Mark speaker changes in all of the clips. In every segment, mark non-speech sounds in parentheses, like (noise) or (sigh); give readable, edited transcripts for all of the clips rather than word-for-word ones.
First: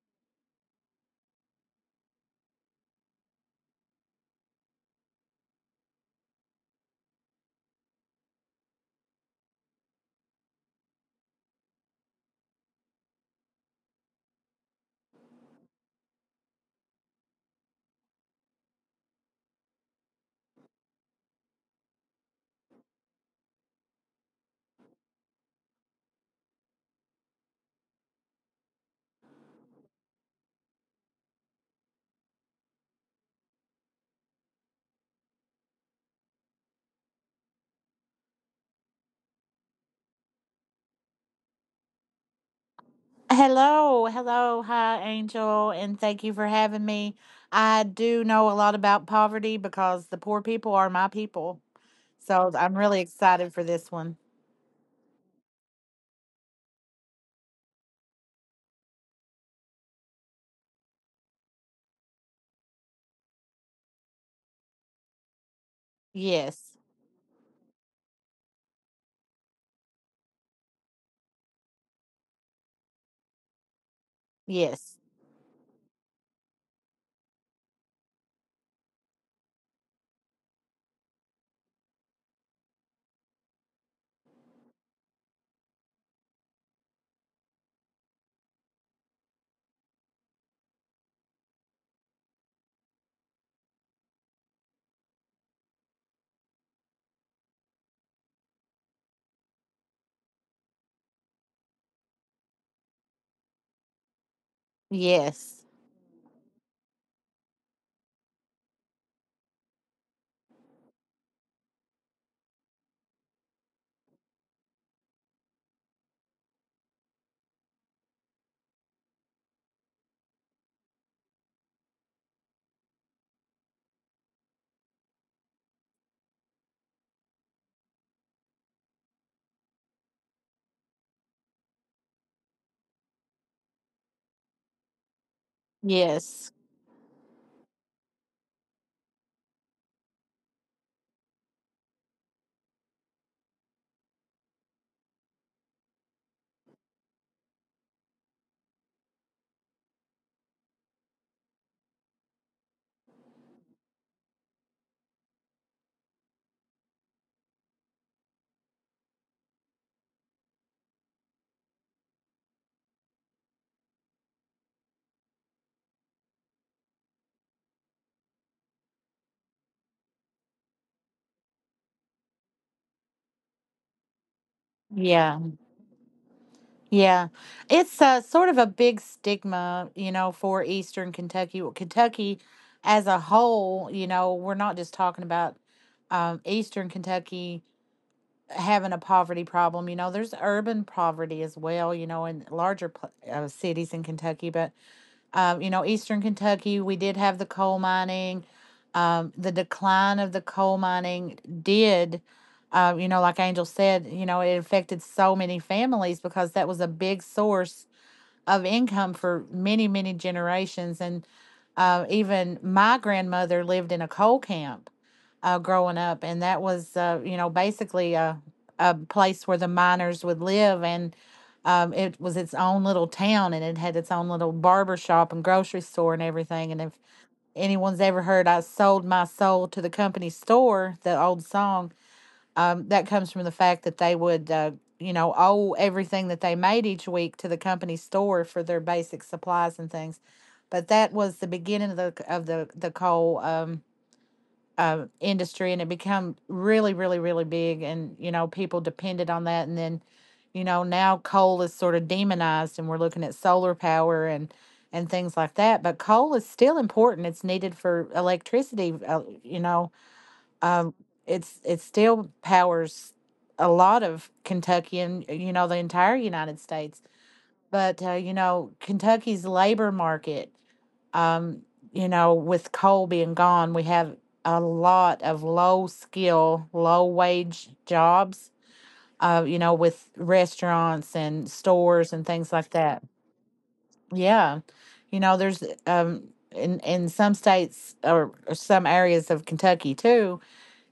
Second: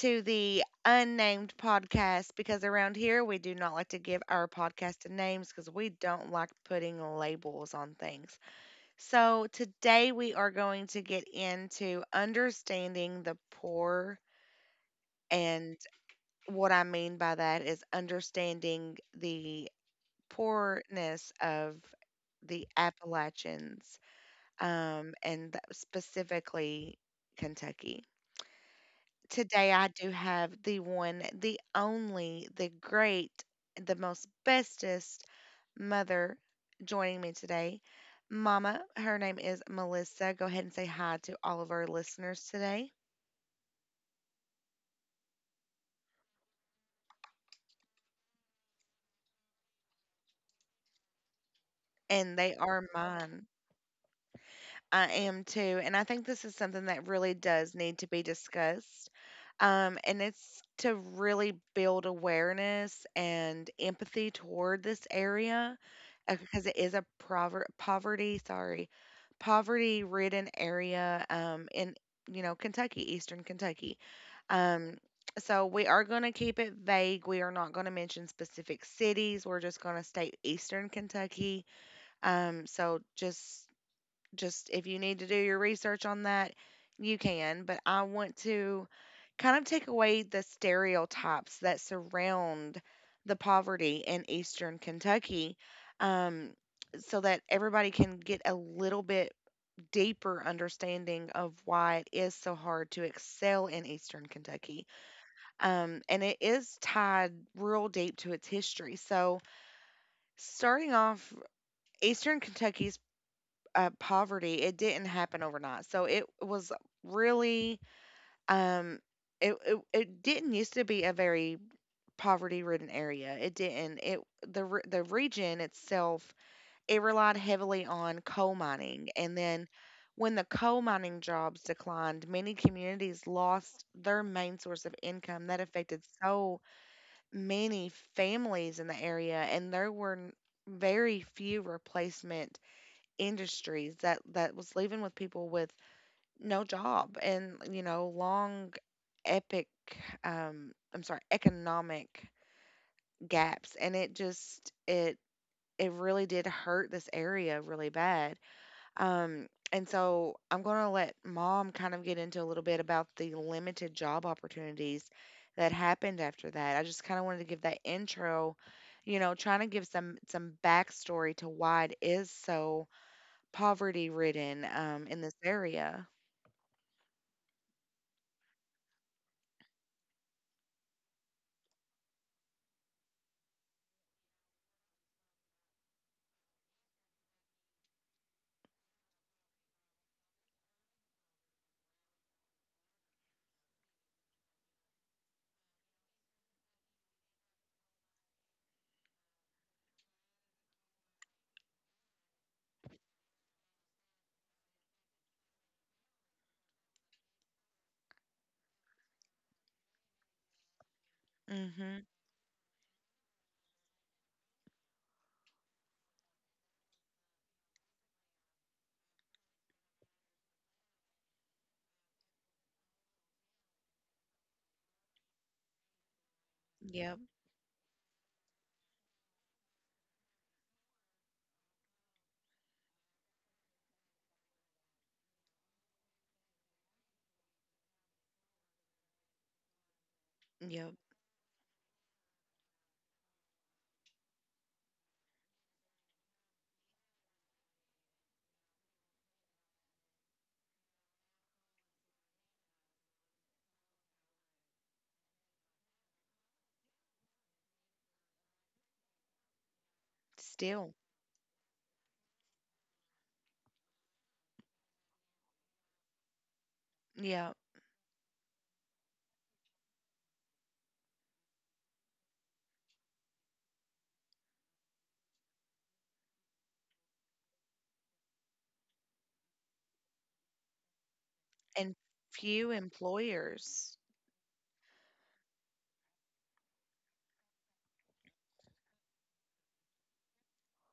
Speaker 1: to the unnamed podcast because around here we do not like to give our podcast a names, because we don't like putting labels on things. So today we are going to get into understanding the poor, and what I mean by that is understanding the poorness of the Appalachians, and specifically Kentucky. Today I do have the one, the only, the great, the most bestest mother joining me today. Mama, her name is Melissa. Go ahead and say hi to all of our listeners today.
Speaker 2: Hello, hello, hi, Angel, and thank you for having me. I do know a lot about poverty because the poor people are my people.
Speaker 1: And
Speaker 2: So
Speaker 1: they
Speaker 2: I'm
Speaker 1: are
Speaker 2: really
Speaker 1: mine.
Speaker 2: excited for this one.
Speaker 1: I am too. And I think this is something that really does need to be discussed. And it's to really build awareness and empathy toward this area, because it
Speaker 2: Yes,
Speaker 1: is a poverty, sorry, poverty ridden area, in, you know, Kentucky, Eastern Kentucky.
Speaker 2: yes,
Speaker 1: Um, so we are going to keep it vague. We are not going to mention specific cities. We're just going to state Eastern Kentucky. So just if you need to do your research on that, you can. But I want to kind of take away the stereotypes that surround the poverty in Eastern Kentucky, um, so that everybody can get a little bit deeper understanding of why it is so hard to excel in Eastern Kentucky.
Speaker 2: yes,
Speaker 1: And it is tied real deep to its history. So, starting off, Eastern Kentucky's poverty, it didn't happen overnight. So it was really, um, it didn't used to be a very poverty ridden area. It didn't. The region itself, it relied heavily on coal mining, and then when the coal mining jobs declined, many communities lost their main source of income. That affected
Speaker 2: yes.
Speaker 1: so many families in the area, and there were very few replacement industries. That was leaving with people with no job, and, you know, long epic I'm sorry economic gaps, and it just, it really did hurt this area really bad, um and so I'm going to let mom kind of get into a little bit about the limited job opportunities that happened after that. I just kind of wanted to give that intro, you know, trying to give some backstory to why it is so poverty ridden, in this
Speaker 2: Yeah,
Speaker 1: area.
Speaker 2: yeah. It's sort of a big stigma, for Eastern Kentucky. Well, Kentucky as a whole, we're not just talking about Eastern Kentucky having a poverty problem. There's urban poverty as well, in larger cities in Kentucky. But, Eastern Kentucky, we did have the coal mining. The decline of the coal mining did, like Angel said, it affected so many families because that was a big source of income for many, many generations. And
Speaker 1: Mhm.
Speaker 2: even my grandmother lived in a coal camp growing up, and that was, basically a place where the miners would live. And it was its own little town, and it had its own little barber shop and grocery store and everything. And if
Speaker 1: Yep.
Speaker 2: anyone's ever heard "I sold my soul to the company store," the old song that comes from the fact that they would, owe everything that they made each week to the company store for their basic supplies and things. But
Speaker 1: Yep.
Speaker 2: that was the beginning of the the coal industry, and it became really, really, really big. And people depended on that. And then, now coal is sort of demonized, and we're looking at solar power and things like that. But coal is still important. It's needed for electricity. You know,
Speaker 1: Still.
Speaker 2: um, it's it still powers a lot of Kentucky and, the entire United States.
Speaker 1: Yeah.
Speaker 2: But, Kentucky's labor market, um, with coal being gone, we have a lot of low skill, low wage jobs. With restaurants and
Speaker 1: And
Speaker 2: stores and things
Speaker 1: few
Speaker 2: like that.
Speaker 1: employers.
Speaker 2: Yeah, there's in some states, or some areas of Kentucky too,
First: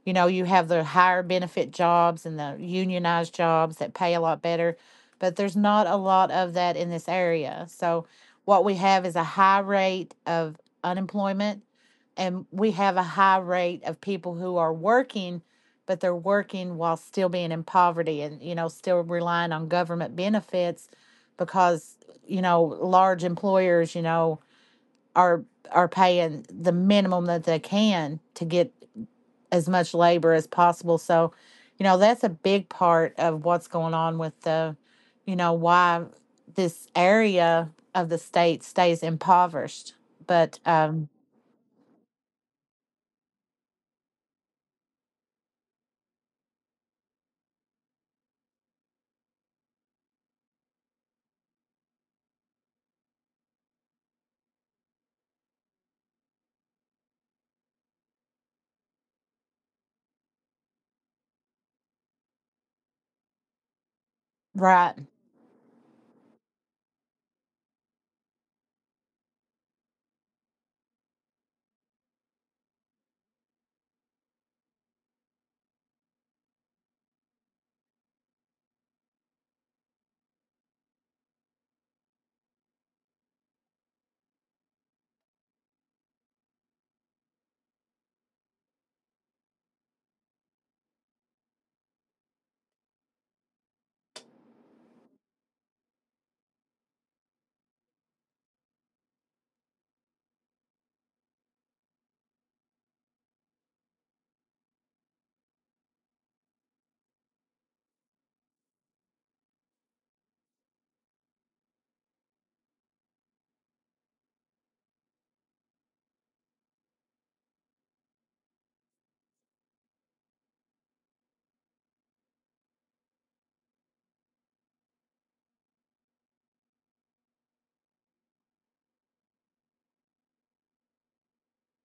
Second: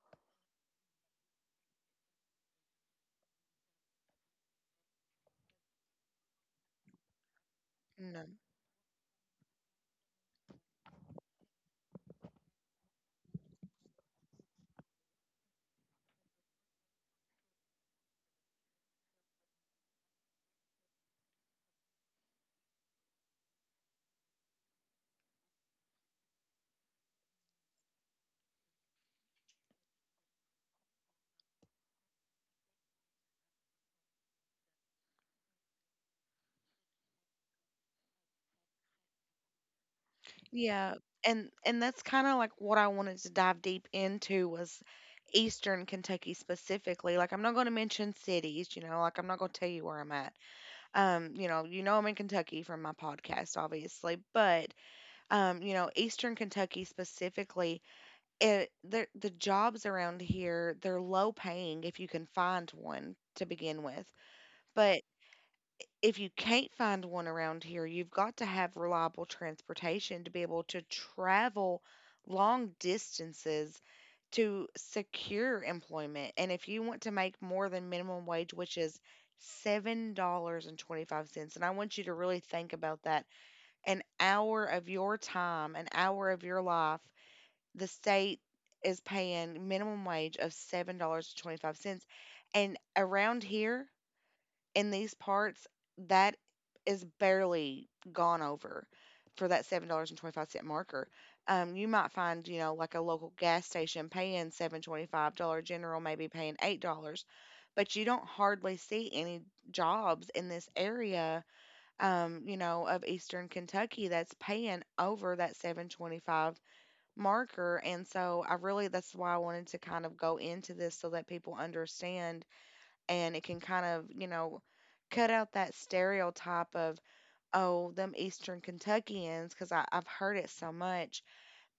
Speaker 2: you have the higher benefit jobs and the unionized jobs that pay a lot better, but there's not a lot of that in this area. So,
Speaker 1: No.
Speaker 2: what we have is a high rate of unemployment, and we have a high rate of people who are working, but they're working while still being in poverty and, still relying on government benefits because, large employers, are are paying the minimum that they can to get as much labor as possible. So, that's a big part of what's going on with why this area of the state stays impoverished. But,
Speaker 1: Yeah. And that's kind of like what I wanted to dive deep into was Eastern Kentucky specifically. Like I'm not going to mention cities, you know, like I'm not going to tell you where I'm at. You know, you know I'm in Kentucky from my podcast obviously, but you know, Eastern Kentucky specifically, it the jobs around here, they're low paying if you can find one to begin with.
Speaker 2: right,
Speaker 1: But if you can't find one around here, you've got to have reliable transportation to be able to travel long distances to secure employment. And if you want to make more than minimum wage, which is $7.25, and I want you to really think about that. An hour of your time, an hour of your life, the state is paying minimum wage of $7.25, and around here in these parts, that is barely gone over, for that $7.25 marker. You might find, you know, like a local gas station paying 7.25, dollar general maybe paying $8, but you don't hardly see any jobs in this area, you know, of Eastern Kentucky that's paying over that 7.25 marker. And so I really, that's why I wanted to kind of go into this so that people understand, and it can kind of, you know, cut out that stereotype of, oh, them Eastern Kentuckians, because I've heard it so much.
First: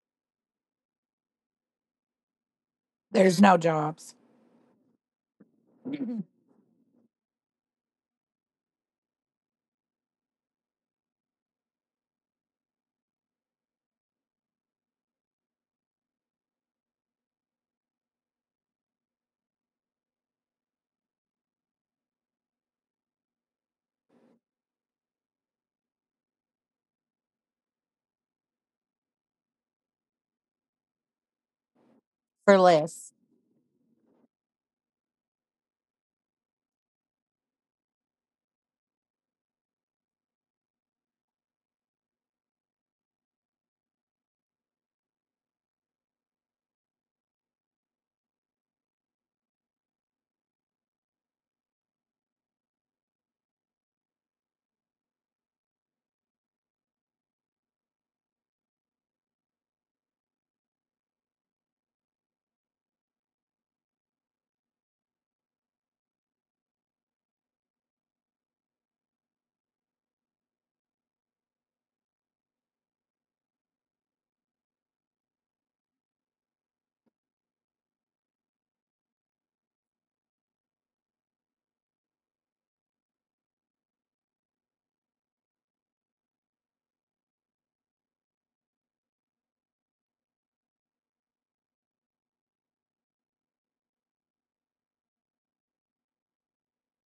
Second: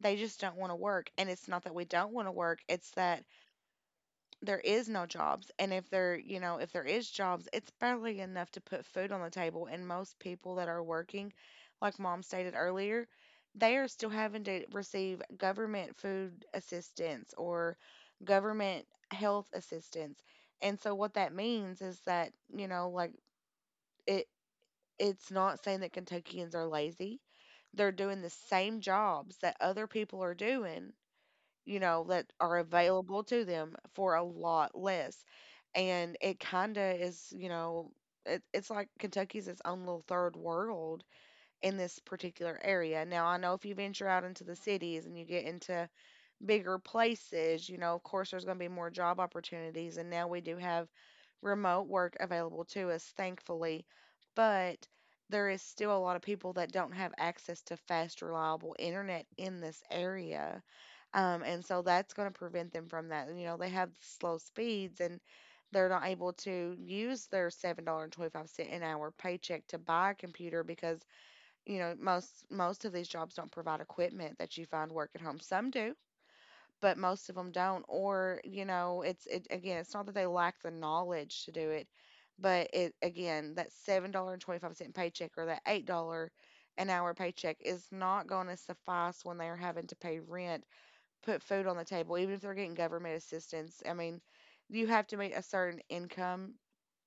Speaker 1: They just don't want to work. And it's not that we don't want to work, it's that
Speaker 2: there's no jobs
Speaker 1: there is no jobs. And if there, you know, if there is jobs, it's barely enough to put food on the table. And most people that are working, like mom stated earlier, they are still having to receive government food assistance or government health assistance. And so what that means is that, you know, like, it, it's not saying that Kentuckians are lazy. They're doing the same jobs that other people are doing, you know, that
Speaker 2: for
Speaker 1: are
Speaker 2: less.
Speaker 1: available to them for a lot less. And it kind of is, you know, it's like Kentucky's its own little third world in this particular area. Now, I know if you venture out into the cities and you get into bigger places, you know, of course, there's going to be more job opportunities. And now we do have remote work available to us, thankfully. But there is still a lot of people that don't have access to fast, reliable internet in this area. And so that's going to prevent them from that. You know, they have slow speeds, and they're not able to use their $7.25 an hour paycheck to buy a computer, because, you know, most of these jobs don't provide equipment that you find work at home. Some do, but most of them don't. Or, you know, it again, it's not that they lack the knowledge to do it, but, it again, that $7.25 paycheck or that $8 an hour paycheck is not going to suffice when they're having to pay rent, put food on the table, even if they're getting government assistance. I mean, you have to make a certain income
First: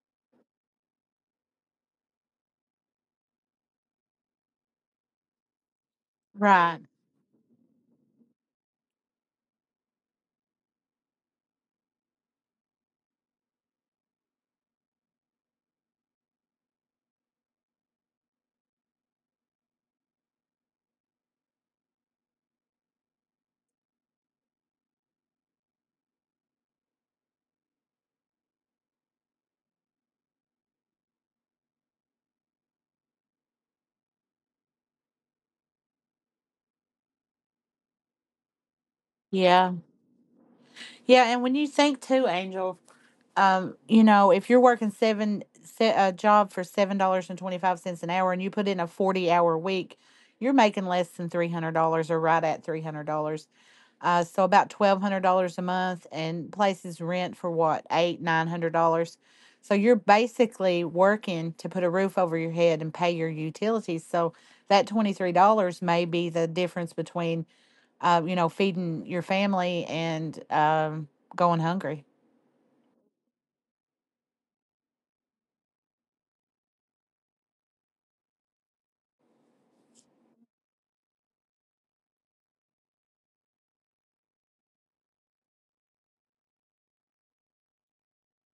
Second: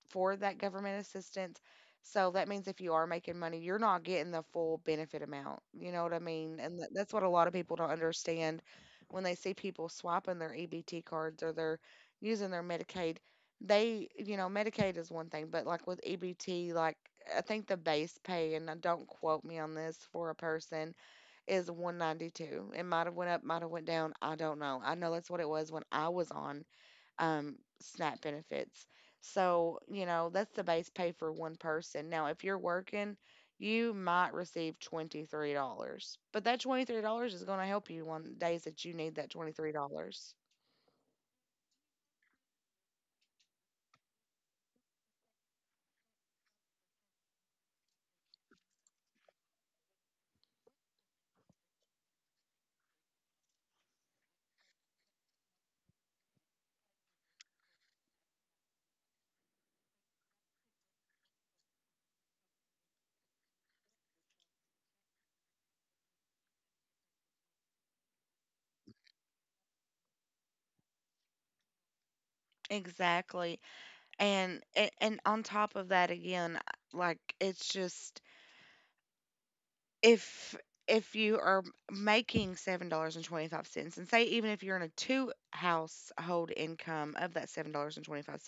Speaker 1: for that government assistance. So that means if you are making money, you're not getting the full benefit amount. You know what I mean? And
Speaker 2: Right.
Speaker 1: that's what a lot of people don't understand when they see people swapping their EBT cards or they're using their Medicaid. They, you know, Medicaid is one thing, but like with EBT, like, I think the base pay, and, don't quote me on this, for a person is 192. It might have went up, might have went down. I don't know. I know that's what it was when I was on, um, SNAP benefits. So, you know, that's the base pay for one person. Now, if you're working, you might receive $23, but that $23 is going to help you on days that you need that twenty three
Speaker 2: Yeah.
Speaker 1: dollars.
Speaker 2: Yeah. And when you think too, Angel, if you're working a job for $7.25 an hour, and you put in a 40-hour week, you're making less than $300, or right at $300. So about $1,200 a month, and places rent for what, eight nine hundred dollars. So you're basically working to put a roof over your head and pay your utilities. So that $23 may be the difference between, feeding your family and, going hungry.
Speaker 1: Exactly. And on top of that again, like, it's just, if if you are making $7.25 and 25 cents, and say even if you're in a two household income of that $7.25,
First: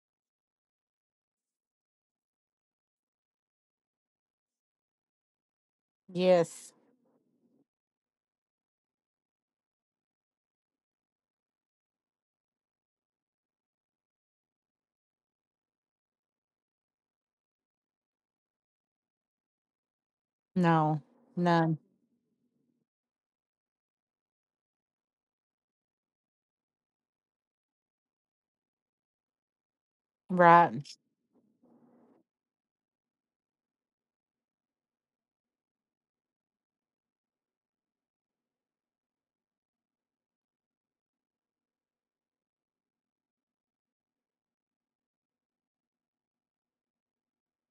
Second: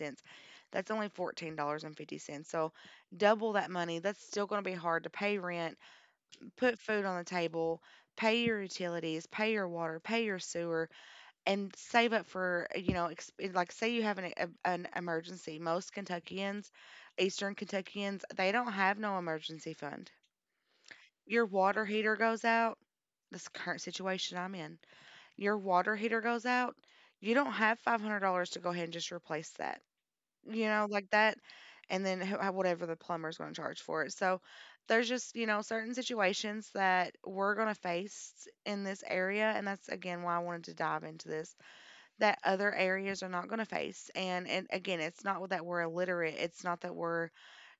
Speaker 1: that's only $14.50, so double that money, that's still going to be hard to pay rent,
Speaker 2: Yes.
Speaker 1: put food on the table, pay your utilities, pay your water, pay your sewer, and save up for, you know, like say you have an emergency. Most Kentuckians, Eastern Kentuckians, they don't have no emergency fund.
Speaker 2: No,
Speaker 1: Your
Speaker 2: none.
Speaker 1: water heater goes out, this current situation I'm in, your water heater goes out, you don't have $500 to go ahead and just replace that, you
Speaker 2: Right,
Speaker 1: know, like that. And then whatever the plumber's going to charge for it. So there's just, you know, certain situations that we're going to face in this area. And that's, again, why I wanted to dive into this, that other areas are not going to face. And again, it's not that we're illiterate. It's not that we're,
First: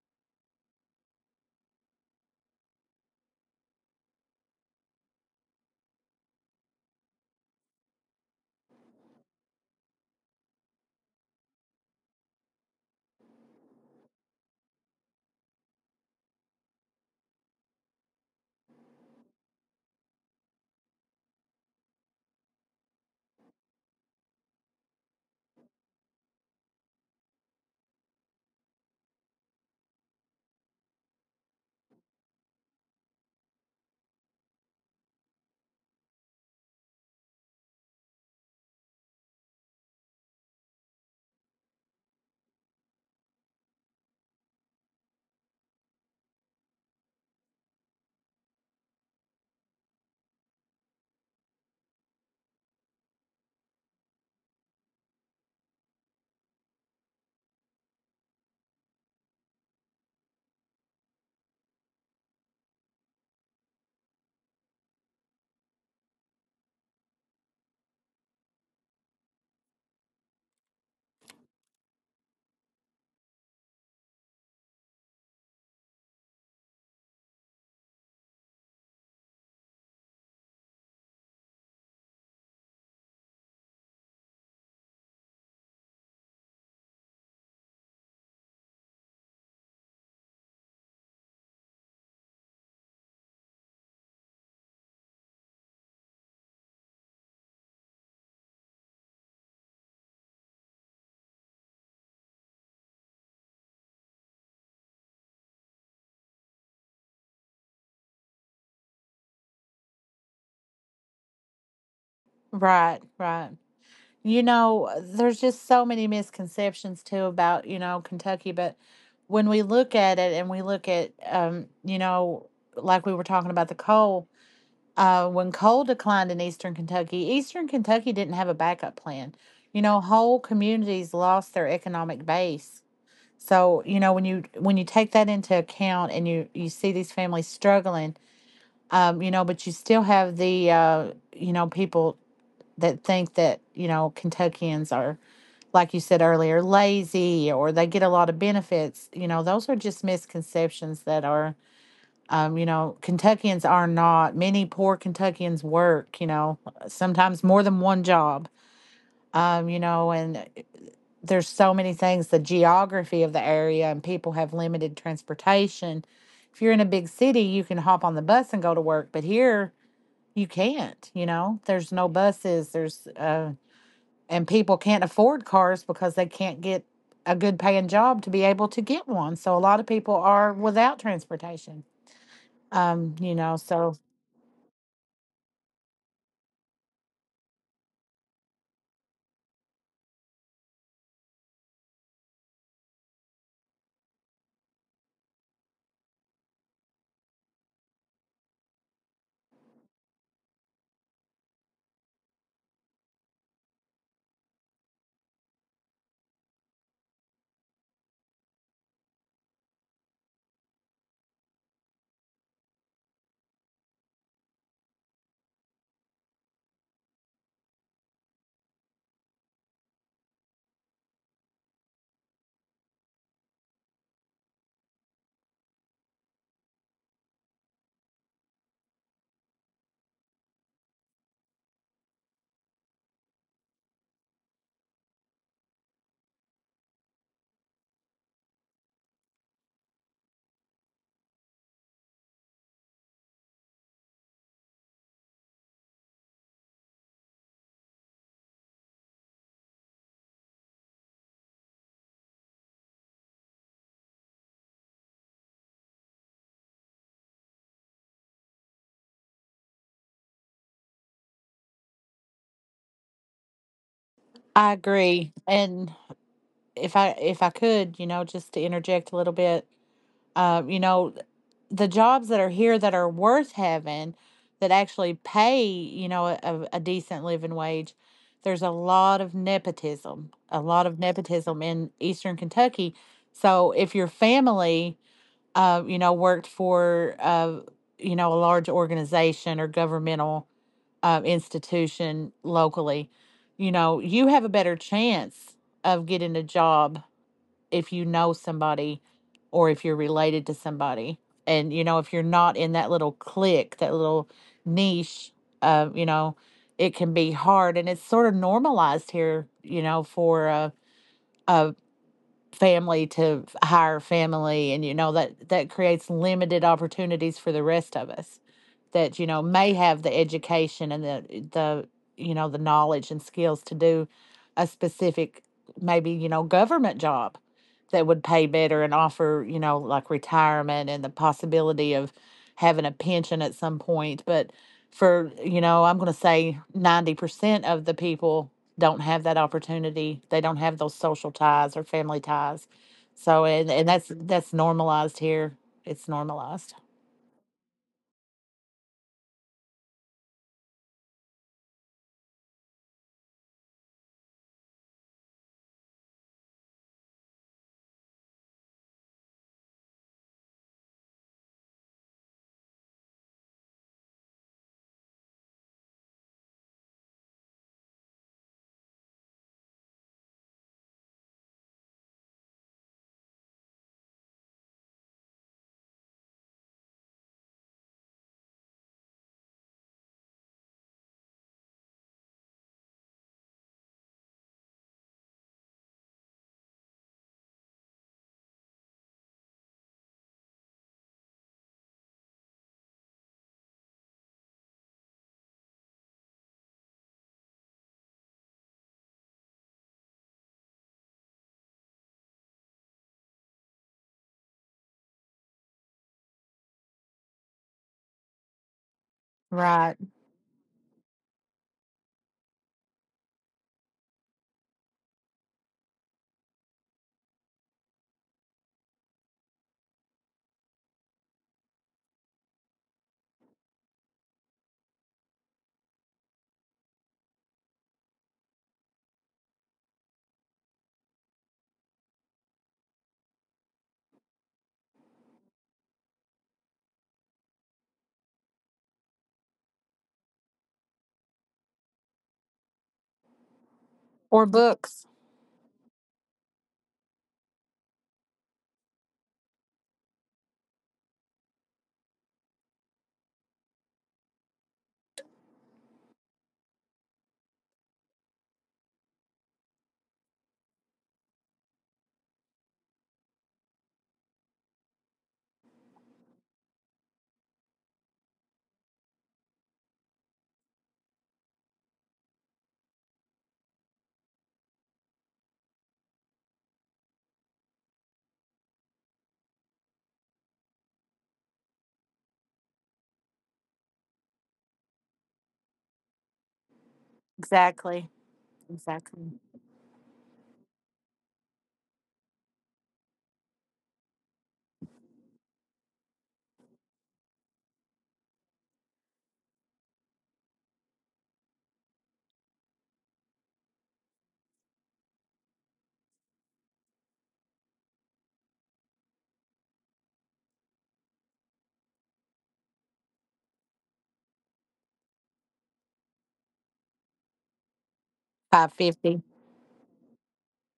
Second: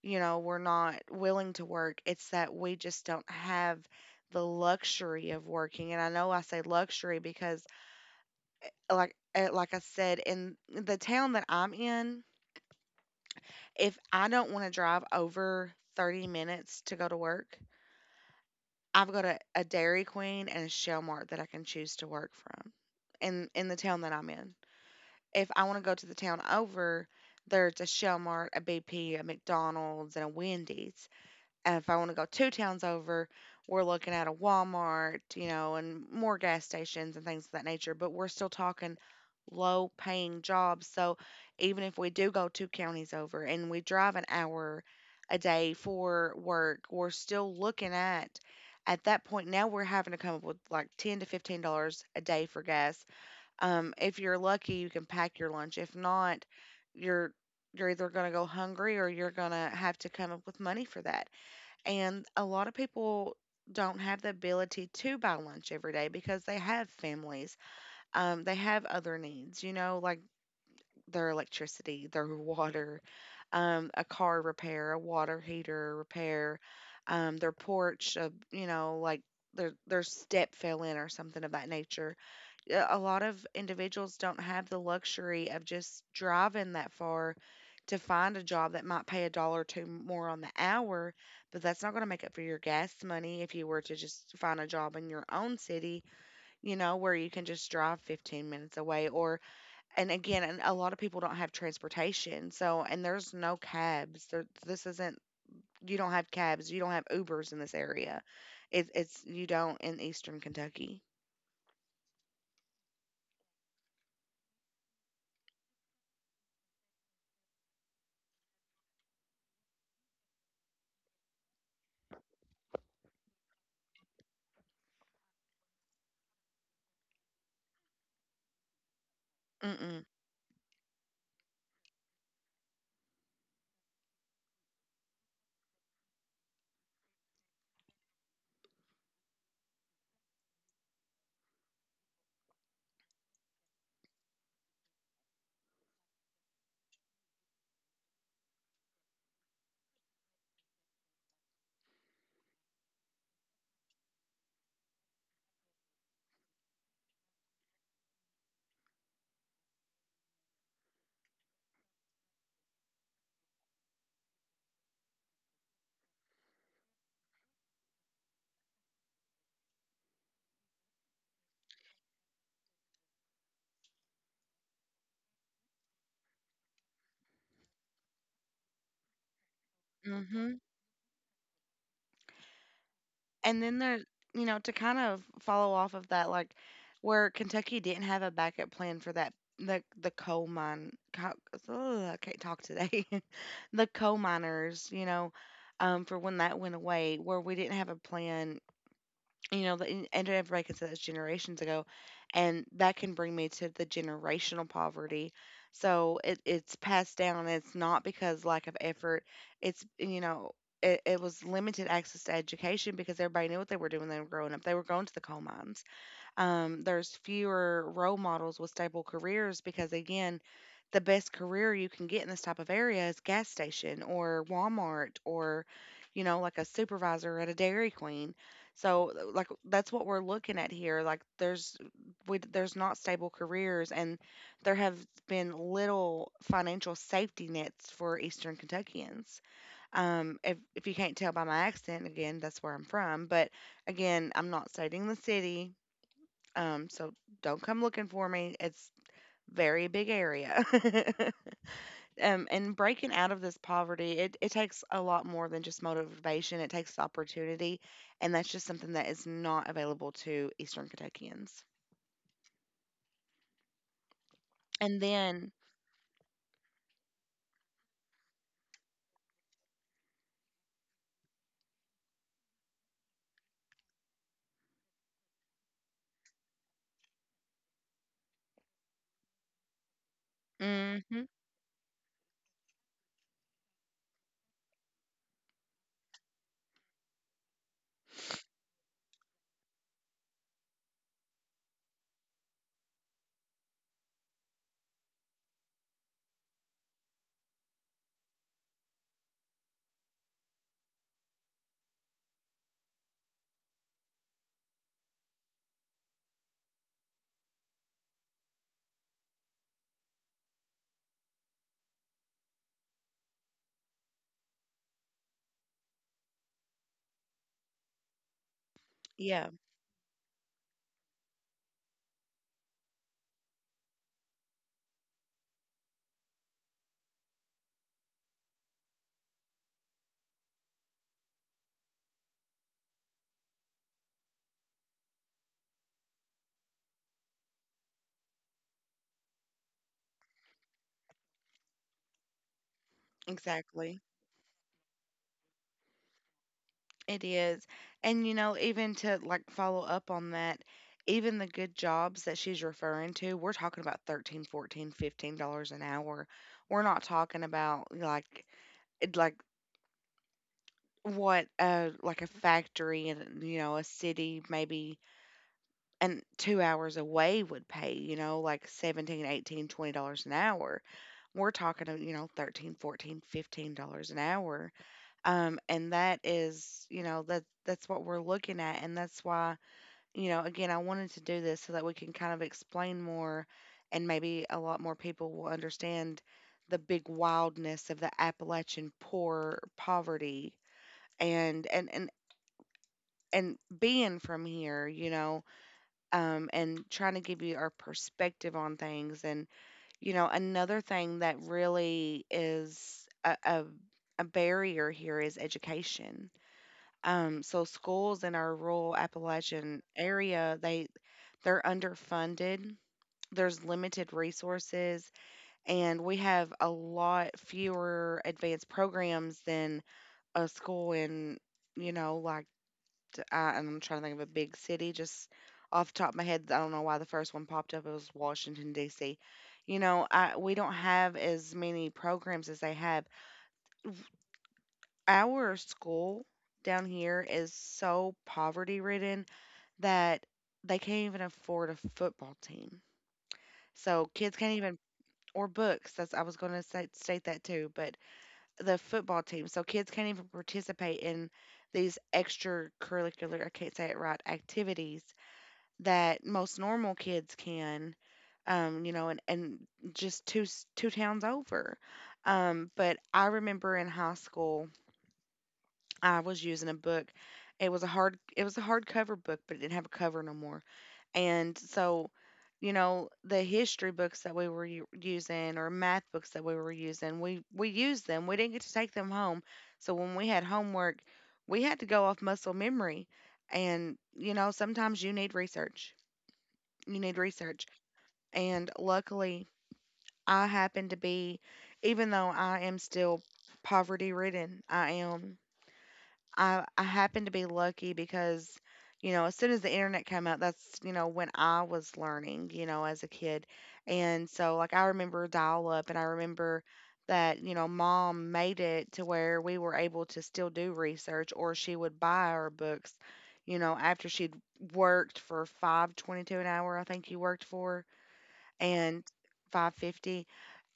Speaker 1: you know, we're not willing to work. It's that we just don't have the luxury of working. And I know I say luxury, because, like, like I said, in the town that I'm in, if I don't want to drive over 30 minutes to go to work, I've got a Dairy Queen and a Shell Mart that I can choose to work from in the town that I'm in. If I want to go to the town over, there's a Shell Mart, a BP, a McDonald's, and a Wendy's. And if I want to go two towns over, we're looking at a Walmart, you know, and more gas stations and things of that nature. But we're still talking low paying jobs. So even if we do go two counties over and we drive an hour a day for work, we're still looking at that point, now we're having to come up with like $10 to $15 a day for gas, if you're lucky, you can pack your lunch. If not, you're you're either going to go hungry or you're going to have to come up with money for that. And a lot of people don't have the ability to buy lunch every day, because they have families. They have other needs, you know, like their electricity, their (laughs) water, a car repair, a water heater repair, their porch, you know, like their step fell in or something of that nature. A lot of individuals don't have the luxury of just driving that far to find a job that might pay a dollar or two more on the hour, but that's not going to make up for your gas money if you were to just find a job in your own city, you know, where you can just drive 15 minutes away. Or, and again, and a lot of people don't have transportation. So, and there's no cabs. There, this isn't, you don't have cabs, you don't have Ubers in this area. You don't in Eastern Kentucky.
Speaker 2: right, right. There's just so many misconceptions too about, Kentucky, but when we look at it and we look at, like we were talking about the coal, when coal declined in Eastern Kentucky, Eastern Kentucky didn't have a backup plan. You know,
Speaker 1: Mm-mm.
Speaker 2: whole communities lost their economic base. So, when you take that into account and you see these families struggling, but you still have the, people that think that, Kentuckians are, like you said earlier, lazy or they get a lot of benefits. Those are just misconceptions that are, Kentuckians are not, many poor Kentuckians work, sometimes more than one job. And there's so many things, the geography of the area, and people have limited transportation. If you're in a big city, you can hop on the bus and go to work. But here, you can't, there's no buses, there's and people can't afford cars because they can't get a good paying job to be able to get one, so a lot of people are without transportation,
Speaker 1: And then
Speaker 2: so.
Speaker 1: there, you know, to kind of follow off of that, like where Kentucky didn't have a backup plan for that, the coal mine. I can't talk today. (laughs) The coal miners, you know, for when that went away, where we didn't have a plan, you know, and everybody could say that's generations ago, and that can bring me to the generational poverty. So it's passed down. It's not because lack of effort. It's, you know, it was limited access to education because everybody knew what they were doing when they were growing up. They were going to the coal mines. There's fewer role models with stable careers because, again, the best career you can get in this type of area is gas station or Walmart, or you know, like a supervisor at a Dairy Queen. So like that's what we're looking at here. Like there's not stable careers, and there have been little financial safety nets for Eastern Kentuckians. If you can't tell by my accent, again, that's where I'm from, but again, I'm not stating the city. So don't come looking for me. It's very big area. (laughs) And breaking out of this poverty, it takes a lot more than just motivation. It takes opportunity, and that's just something that is not available to Eastern Kentuckians.
Speaker 2: I
Speaker 1: And
Speaker 2: agree.
Speaker 1: then,
Speaker 2: And if I could, just to interject a little bit, uh, you know, the jobs that are here that are worth having, that actually pay, a decent living wage, there's a lot of nepotism, a lot of
Speaker 1: hmm,
Speaker 2: nepotism in Eastern Kentucky. So if your family, worked for, a large organization or governmental, institution locally, you have a better chance of getting a job if you know somebody or if you're related to somebody. And, if you're not in that little clique, that little niche, uh, you know, it can be hard. And it's sort of normalized here, for uh, family to hire family, and you know that that creates limited opportunities for the rest of us that
Speaker 1: yeah,
Speaker 2: may have the education and the the knowledge and skills to do a specific, maybe government job that would pay better and offer, like retirement and the possibility of having a pension at some point. But for, I'm going to say 90% of the people don't have that opportunity. They don't have those social ties or family ties. So and
Speaker 1: exactly.
Speaker 2: that's normalized here. It's normalized.
Speaker 1: It is. And you know, even to like follow up on that, even the good jobs that she's referring to, we're talking about 13, 14, $15 an hour. We're not talking about like what like a factory in, you know, a city maybe and 2 hours away would pay, you know, like 17, 18, $20 an hour. We're talking of, you know, 13, 14, $15 an hour. And that is, you know, that's what we're looking at, and that's why, you know, again, I wanted to do this so that we can kind of explain more, and maybe a lot more people will understand the big wildness of the Appalachian poor poverty. And and and and being from here, you know. And trying to give you our perspective on things. And you know, another thing that really is a barrier here is education. So schools in our rural Appalachian
Speaker 2: Right.
Speaker 1: area, they they're underfunded. There's limited resources, and we have a lot fewer advanced programs than a school in, you know, like and I'm trying to think of a big city. Just off the top of my head, I don't know why the first one popped up. It was Washington D.C. You know, we don't have as many programs as they have. Our school down here is so poverty ridden that they can't even afford a football team. So kids
Speaker 2: Or
Speaker 1: can't even,
Speaker 2: books.
Speaker 1: or books. That's, I was going to say, state that too, but the football team. So kids can't even participate in these extracurricular, I can't say it right, activities that most normal kids can. You know, and just two towns over. But I remember in high school I was using a book. It was a hardcover book, but it didn't have a cover no more. And so, you know, the history books that we were using, or math books that we were using, we used them. We didn't get to take them home. So when we had homework, we had to go off muscle memory. And, you know, sometimes you need research. You need research.
Speaker 2: Exactly.
Speaker 1: And
Speaker 2: Exactly.
Speaker 1: luckily, I happen to be even though I am still poverty ridden, I happened to be lucky because, you know, as soon as the internet came out, that's, you know, when I was learning, you know, as a kid. And so like I remember dial up, and I remember that, you know, mom made it to where we were able to still do research, or she would buy our books, you know, after she'd worked for 5.22 an hour, I think you worked for, and
Speaker 2: 550.
Speaker 1: 5.50,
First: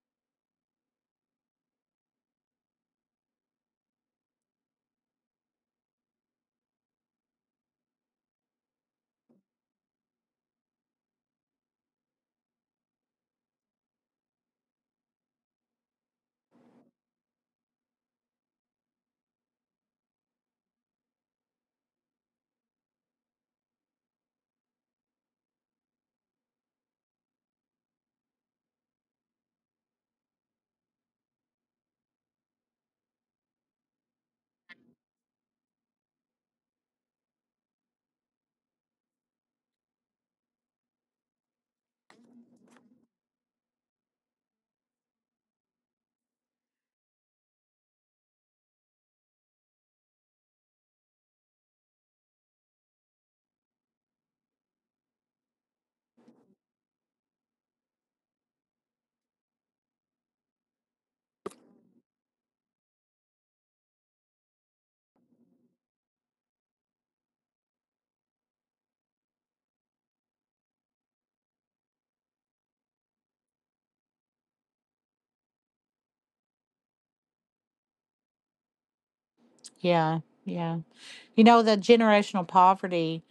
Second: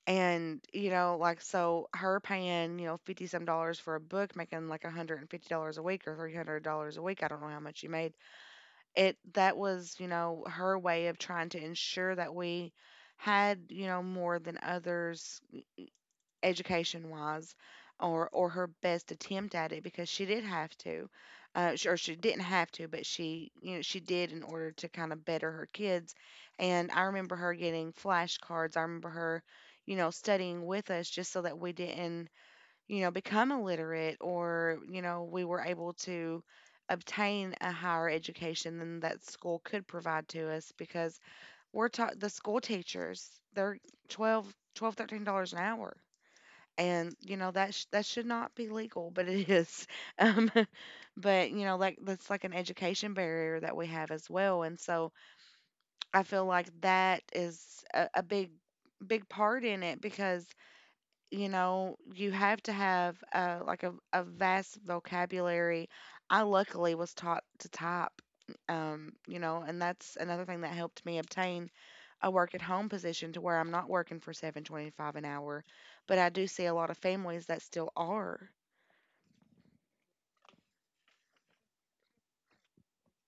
Speaker 1: and, you know, like, so her paying, you know, 50 some dollars for a book, making like $150 a week or $300 a week. I don't know how much she made. That was, you know, her way of trying to ensure that we had, you know, more than others education wise, or her best attempt at it, because she did have to sh- or she didn't have to, but she, you know, she did, in order to kind of better her kids. And I remember her getting flashcards, I remember her, you know, studying with us just so that we didn't, you know, become illiterate, or you know, we were able to obtain a higher education than that school could provide to us, because we're taught the school teachers, they're twelve twelve, thirteen dollars an hour. And you know that that should not be legal, but it is. (laughs) Um, (laughs) but you know, like, that's like an education barrier that we have as well, and so I feel like that is a big big part in it because, you know, you have to have like a vast vocabulary. I luckily was taught to type, you know, and that's another thing that helped me obtain a work at home position to where I'm not working for 7.25 an hour, but I do see a lot of families that still are.
Speaker 2: Yeah. Yeah. The generational poverty,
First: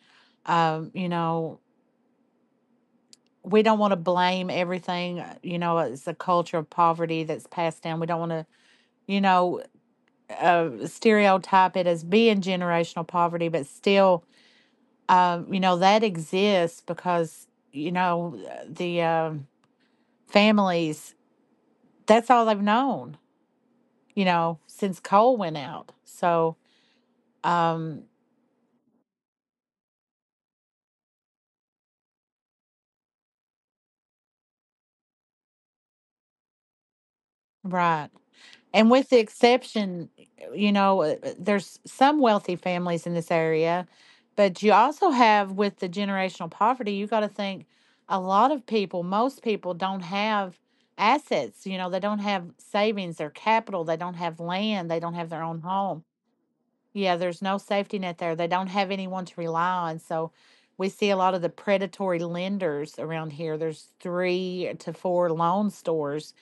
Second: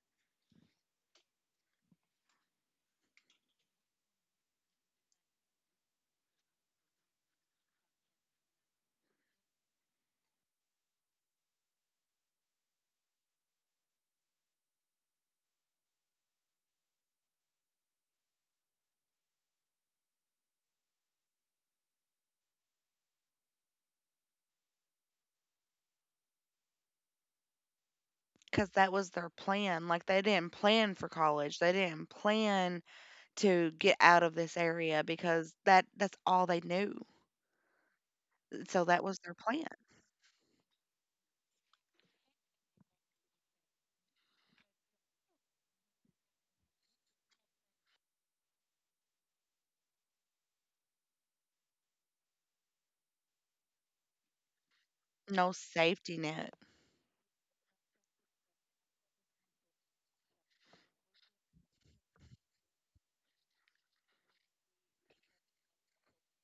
Speaker 2: um, you know, we don't want to blame everything. It's a culture of poverty that's passed down. We don't want to, you know, stereotype it as being generational poverty, but still, that exists because you know the families, that's all they've known, since coal went out, so um
Speaker 1: Cuz that was their plan. Like they didn't plan for college. They didn't plan to get out of this area because that's all they knew.
Speaker 2: right.
Speaker 1: So
Speaker 2: And
Speaker 1: that
Speaker 2: with
Speaker 1: was
Speaker 2: the
Speaker 1: their plan.
Speaker 2: exception, there's some wealthy families in this area, but you also have, with the generational poverty, you got to think, a lot of people, most people don't have assets. They don't have savings or capital. They don't have land. They don't have their
Speaker 1: No
Speaker 2: own home.
Speaker 1: safety net.
Speaker 2: Yeah, there's no safety net there. They don't have anyone to rely on. So we see a lot of the predatory lenders around here. There's three to four loan stores,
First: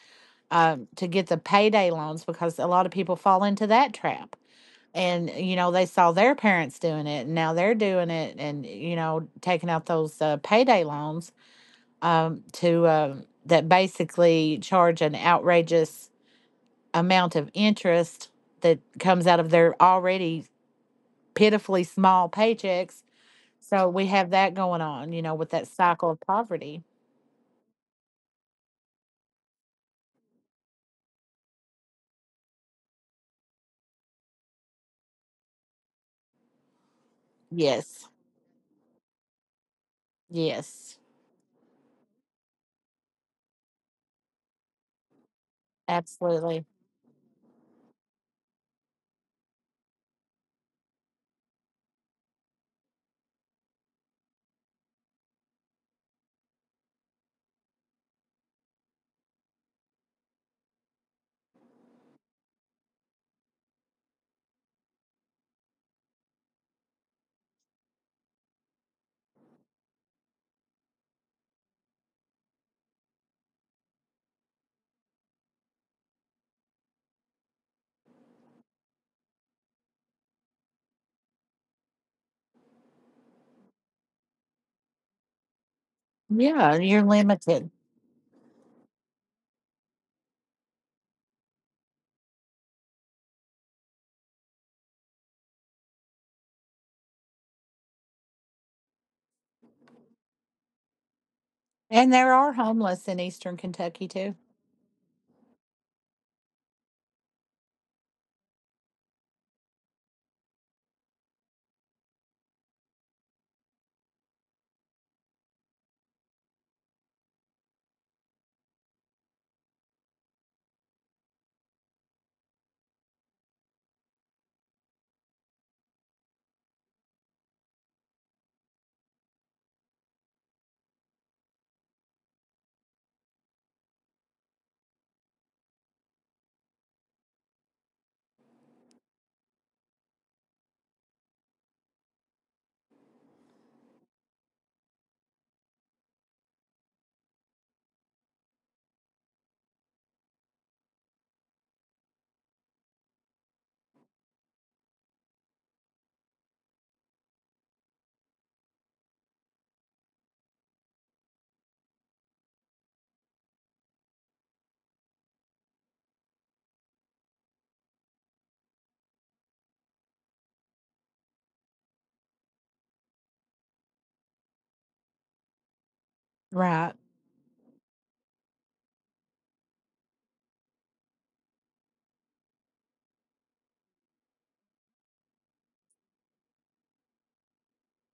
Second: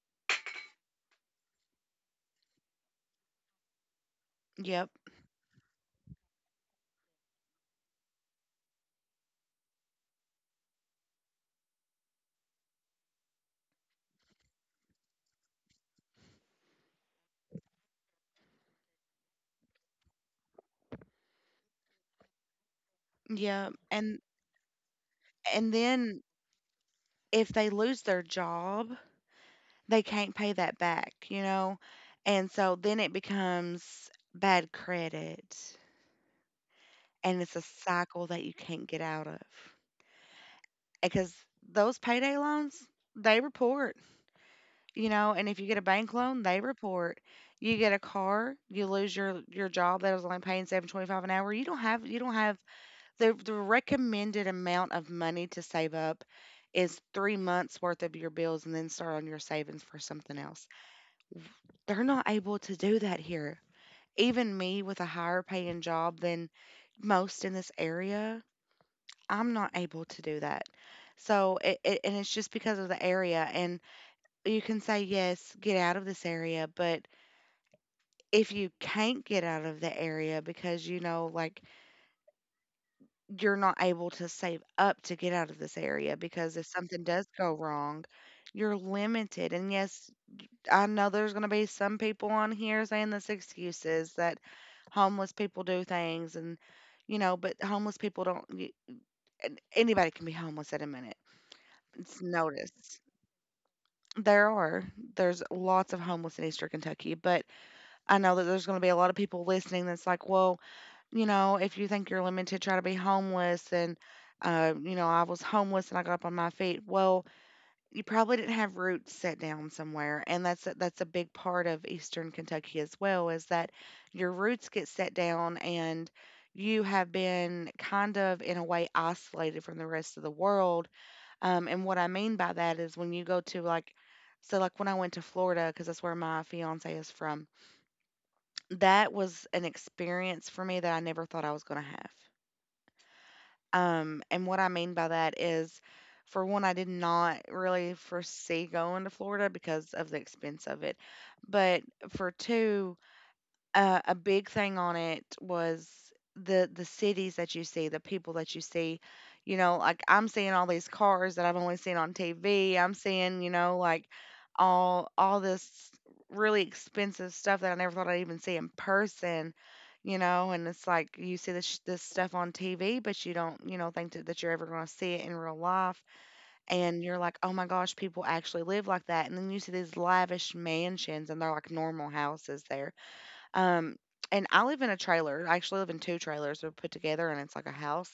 Speaker 2: to get the payday loans because a lot of people fall into that trap.
Speaker 1: Yep.
Speaker 2: And, they saw their parents doing it and now they're doing it and, taking out those, payday loans, to that basically charge an outrageous amount of interest that comes out of their already pitifully small paychecks.
Speaker 1: Yep.
Speaker 2: So we have that going on, with that
Speaker 1: And
Speaker 2: cycle of
Speaker 1: then
Speaker 2: poverty.
Speaker 1: if they lose their job, they can't pay that back, you know? And so then it becomes bad credit, and it's a
Speaker 2: Yes.
Speaker 1: cycle that you can't get out of,
Speaker 2: Yes.
Speaker 1: because those payday loans, they report, you know, and if you get a bank loan, they
Speaker 2: Absolutely.
Speaker 1: report, you get a car, you lose your job that was only paying 7.25 an hour, you don't have, you don't have the recommended amount of money to save up is 3 months worth of your bills, and then start on your savings for something else. They're not able to do that here. Even me with a higher paying job than most in this area, I'm not able to do that. So, and it's just because of the area. And you can say, yes, get out of this area. But if you can't get out of the area because, you know, like, you're not able to save up to get out of this area, because if
Speaker 2: Yeah, you're
Speaker 1: something does go
Speaker 2: limited.
Speaker 1: wrong, you're limited. And yes, I know there's going to be some people on here saying this excuses that homeless people do things, and, you know, but homeless people don't, anybody can be homeless at a minute.
Speaker 2: And
Speaker 1: It's
Speaker 2: there are
Speaker 1: noticed.
Speaker 2: homeless in Eastern Kentucky too.
Speaker 1: There are. There's lots of homeless in Eastern Kentucky, but I know that there's going to be a lot of people listening that's like, well, you know, if you think you're limited, try to be homeless. And, you know, I was homeless and I got up on my feet. Well, you probably didn't have roots set down somewhere, and that's a big part of Eastern Kentucky as well, is that your roots get set down and you have been kind of in a way isolated from the rest of the world. And what I mean by that is when you go to like, so like when I went to Florida, because that's where my fiance is from, that was an experience for me that I never thought I was going to have. And what I mean by that is, for one, I did not really foresee going to Florida because of the expense of it. But for two, a big thing on it was the cities that you see, the people that you see. You know, like I'm seeing all these cars that I've only seen on TV. I'm seeing, like all this really expensive stuff that I never thought I'd even see in person. And it's like you see this stuff on TV, but you don't, think that you're ever going to see it in real life.
Speaker 2: Right.
Speaker 1: And you're like, oh my gosh, people actually live like that. And then you see these lavish mansions, and they're like normal houses there. um, and I live in a trailer. I actually live in two trailers. They're put together and it's like a house.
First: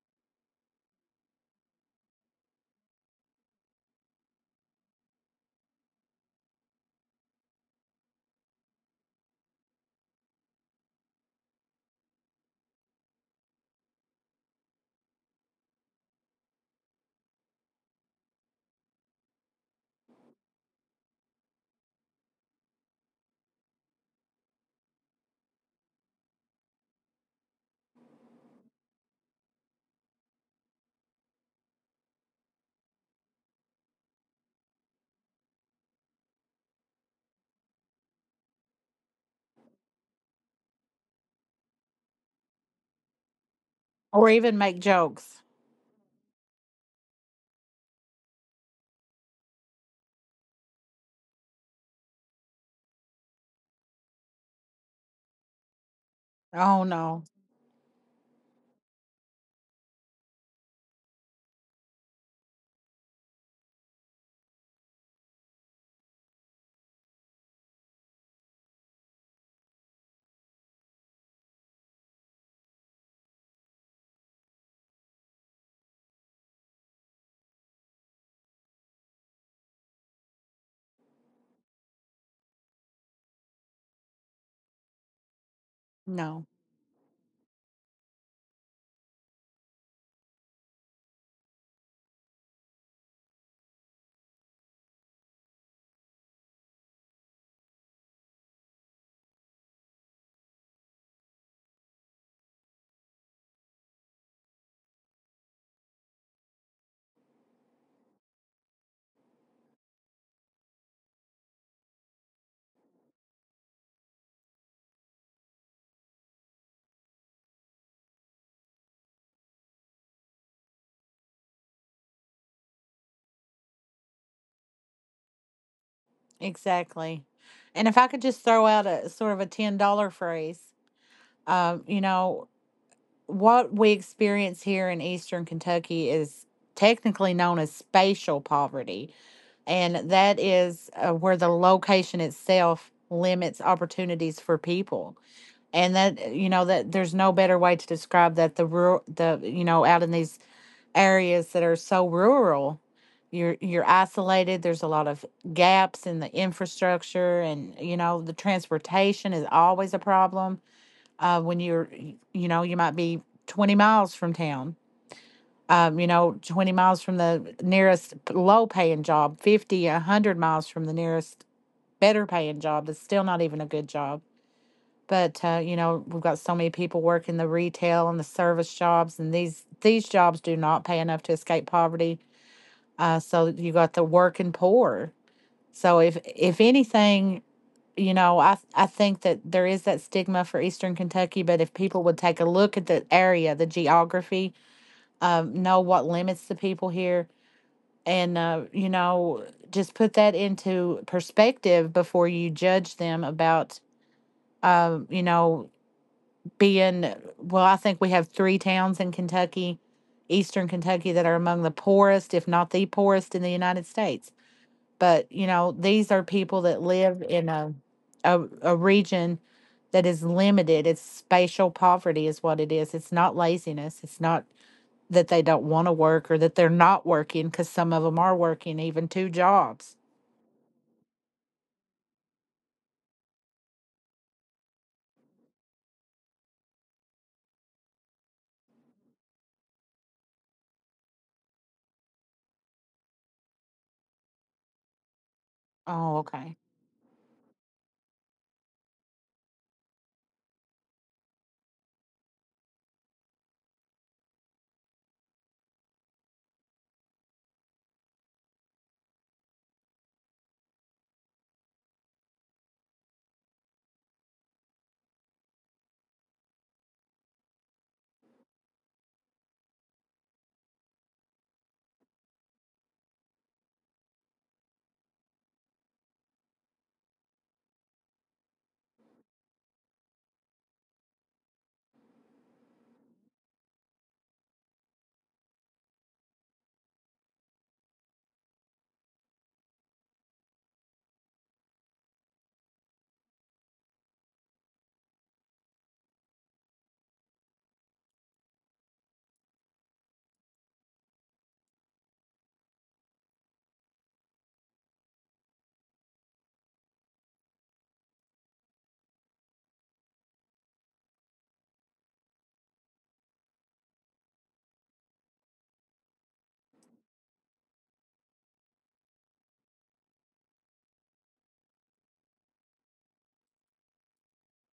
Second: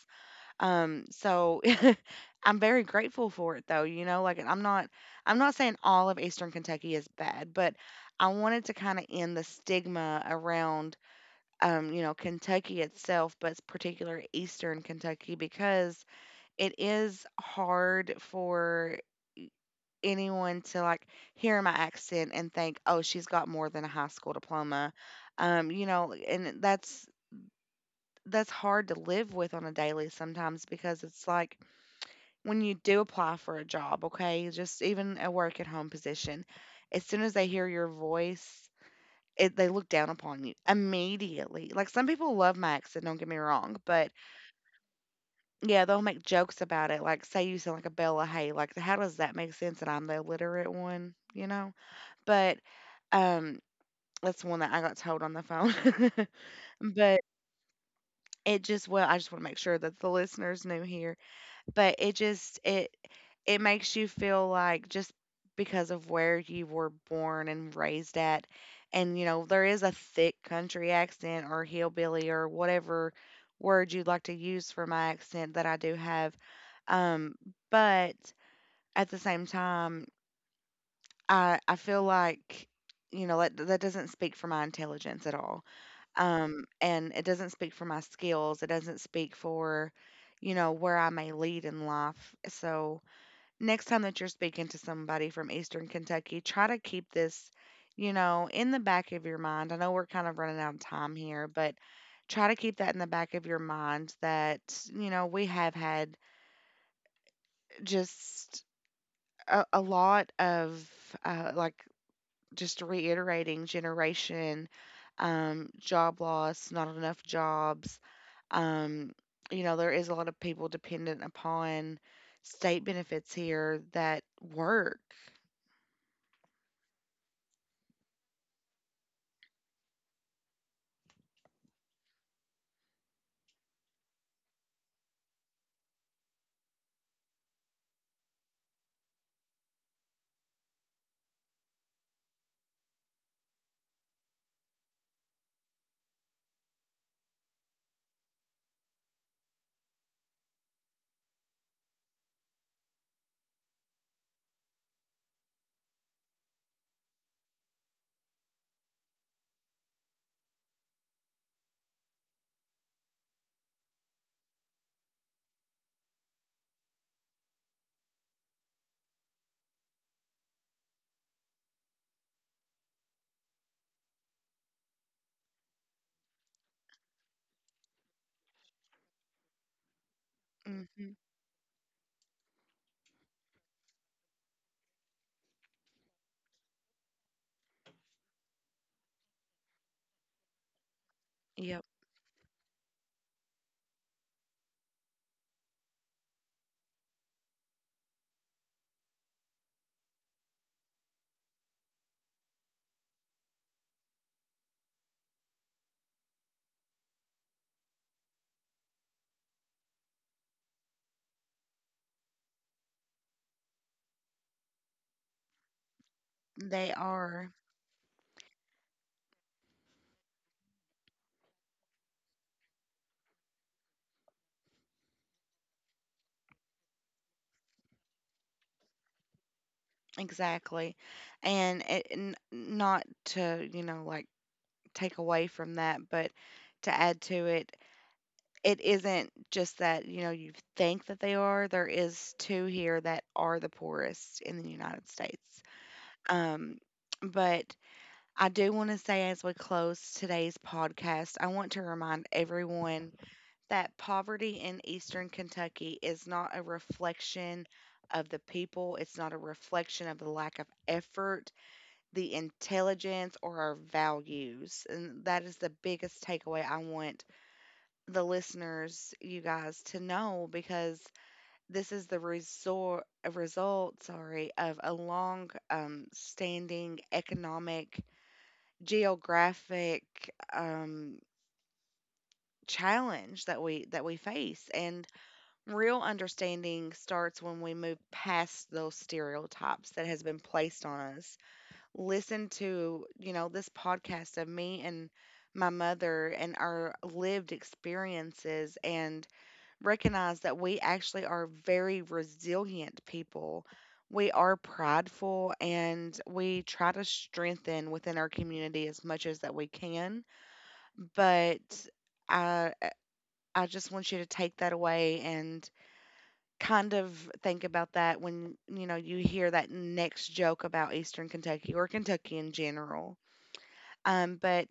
Speaker 1: So (laughs) I'm very grateful for it though, like. And I'm not saying all of Eastern Kentucky is bad, but I wanted to kind of end the stigma around, Kentucky itself, but particular Eastern Kentucky because it is hard for anyone to like hear my accent and think, "Oh, she's got more than a high school diploma." And that's hard to live with on a daily sometimes, because it's like when you do apply for a job, okay, just even a work at home position, as soon as they hear your voice, they look down upon you immediately. Like, some people love my accent, don't get me wrong, but
Speaker 2: Or even make jokes.
Speaker 1: yeah, they'll make jokes about it. Like, say you sound like a Bella Hay. Like, how does that make sense that I'm the illiterate one, But, um, that's one that I got told on the phone. (laughs)
Speaker 2: Oh
Speaker 1: But
Speaker 2: no.
Speaker 1: it just well, I just wanna make sure that the listener's new here, but it just it it makes you feel like, just because of where you were born and raised at, and, there is a thick country accent or hillbilly or whatever word you'd like to use for my accent that I do have, um, but at the same time I feel like, that that doesn't speak for my intelligence at all.
Speaker 2: No.
Speaker 1: And it doesn't speak for my skills. It doesn't speak for, where I may lead in life. So next time that you're speaking to somebody from Eastern Kentucky, try to keep this, in the back of your mind. I know we're kind of running out of time here, but try to keep that in the back of your mind that, we have had just a lot of, like, just reiterating generation, job loss, not enough jobs. Um, there is a lot of people dependent upon state benefits here that work.
Speaker 2: Exactly. And if I could just throw out a sort of a $10 phrase, um, you know, what we experience here in Eastern Kentucky is technically known as spatial poverty. And that is, where the location itself limits opportunities for people. And that, that there's no better way to describe that the rural, the, out in these areas that are so rural, you're isolated. There's a lot of gaps in the infrastructure and, the transportation is always a problem. When you might be 20 miles from town, 20 miles from the nearest low paying job, 50, 100 miles from the nearest better paying job that's still not even a good job. But, we've got so many people working the retail and the service jobs, and these jobs do not pay
Speaker 1: Hmm.
Speaker 2: enough to escape poverty. So you got the working poor. So if anything, I think that there is that stigma for Eastern Kentucky, but if
Speaker 1: Yep,
Speaker 2: people would take a look at the area, the geography, know what limits the people here, and just put that into perspective before you judge them about. You know being Well, I think we have three towns in Kentucky, Eastern Kentucky, that are among the poorest, if not the poorest, in the United States. But, these are people that
Speaker 1: they
Speaker 2: live in
Speaker 1: are.
Speaker 2: a region that is limited. It's spatial poverty, is what it is. It's not laziness. It's not that they don't want to work or that they're not working, because some of them are working even two jobs.
Speaker 1: Exactly, and not to, like, take away from that, but to add to it, it isn't just that, you think that they are. There is two here that are the poorest in the United States.
Speaker 2: Oh, okay.
Speaker 1: Um, but I do want to say, as we close today's podcast, I want to remind everyone that poverty in Eastern Kentucky is not a reflection of the people. It's not a reflection of the lack of effort, the intelligence, or our values. And that is the biggest takeaway I want the listeners, you guys, to know, because this is the resor a result, sorry, of a long, standing economic, geographic, um, challenge that we face. And real understanding starts when we move past those stereotypes that has been placed on us. Listen to, this podcast of me and my mother and our lived experiences, and recognize that we actually are very resilient people. We are prideful and we try to strengthen within our community as much as that we can. But I I just want you to take that away and kind of think about that when you hear that next joke about Eastern Kentucky or Kentucky in general. But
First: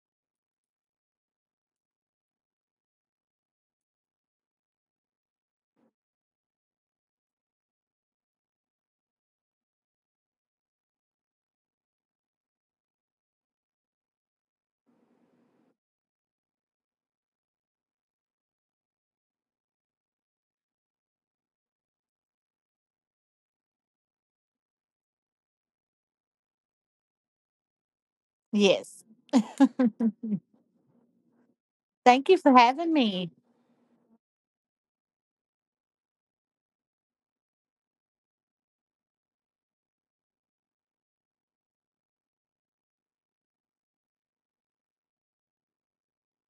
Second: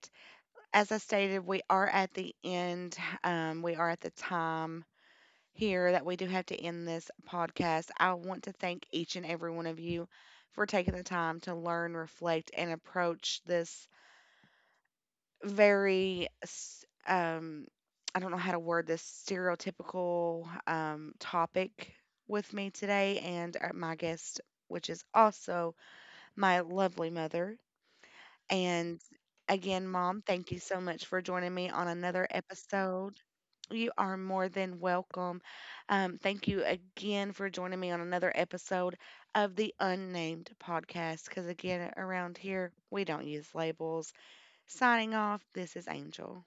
Speaker 1: as I stated, we are at the end. We are at the time here that we do have to end this podcast. I want to thank each and every one of you for taking the time to learn, reflect, and approach this very, I don't know how to word this, stereotypical, topic with me today and, my guest, which is also my lovely mother.
Speaker 2: Yes.
Speaker 1: And again, Mom, thank you so much for joining me on
Speaker 2: Thank
Speaker 1: another
Speaker 2: you for having
Speaker 1: episode.
Speaker 2: me.
Speaker 1: You are more than welcome. Thank you again for joining me on another episode of the Unnamed Podcast. Because again, around here, we don't use labels. Signing off, this is Angel.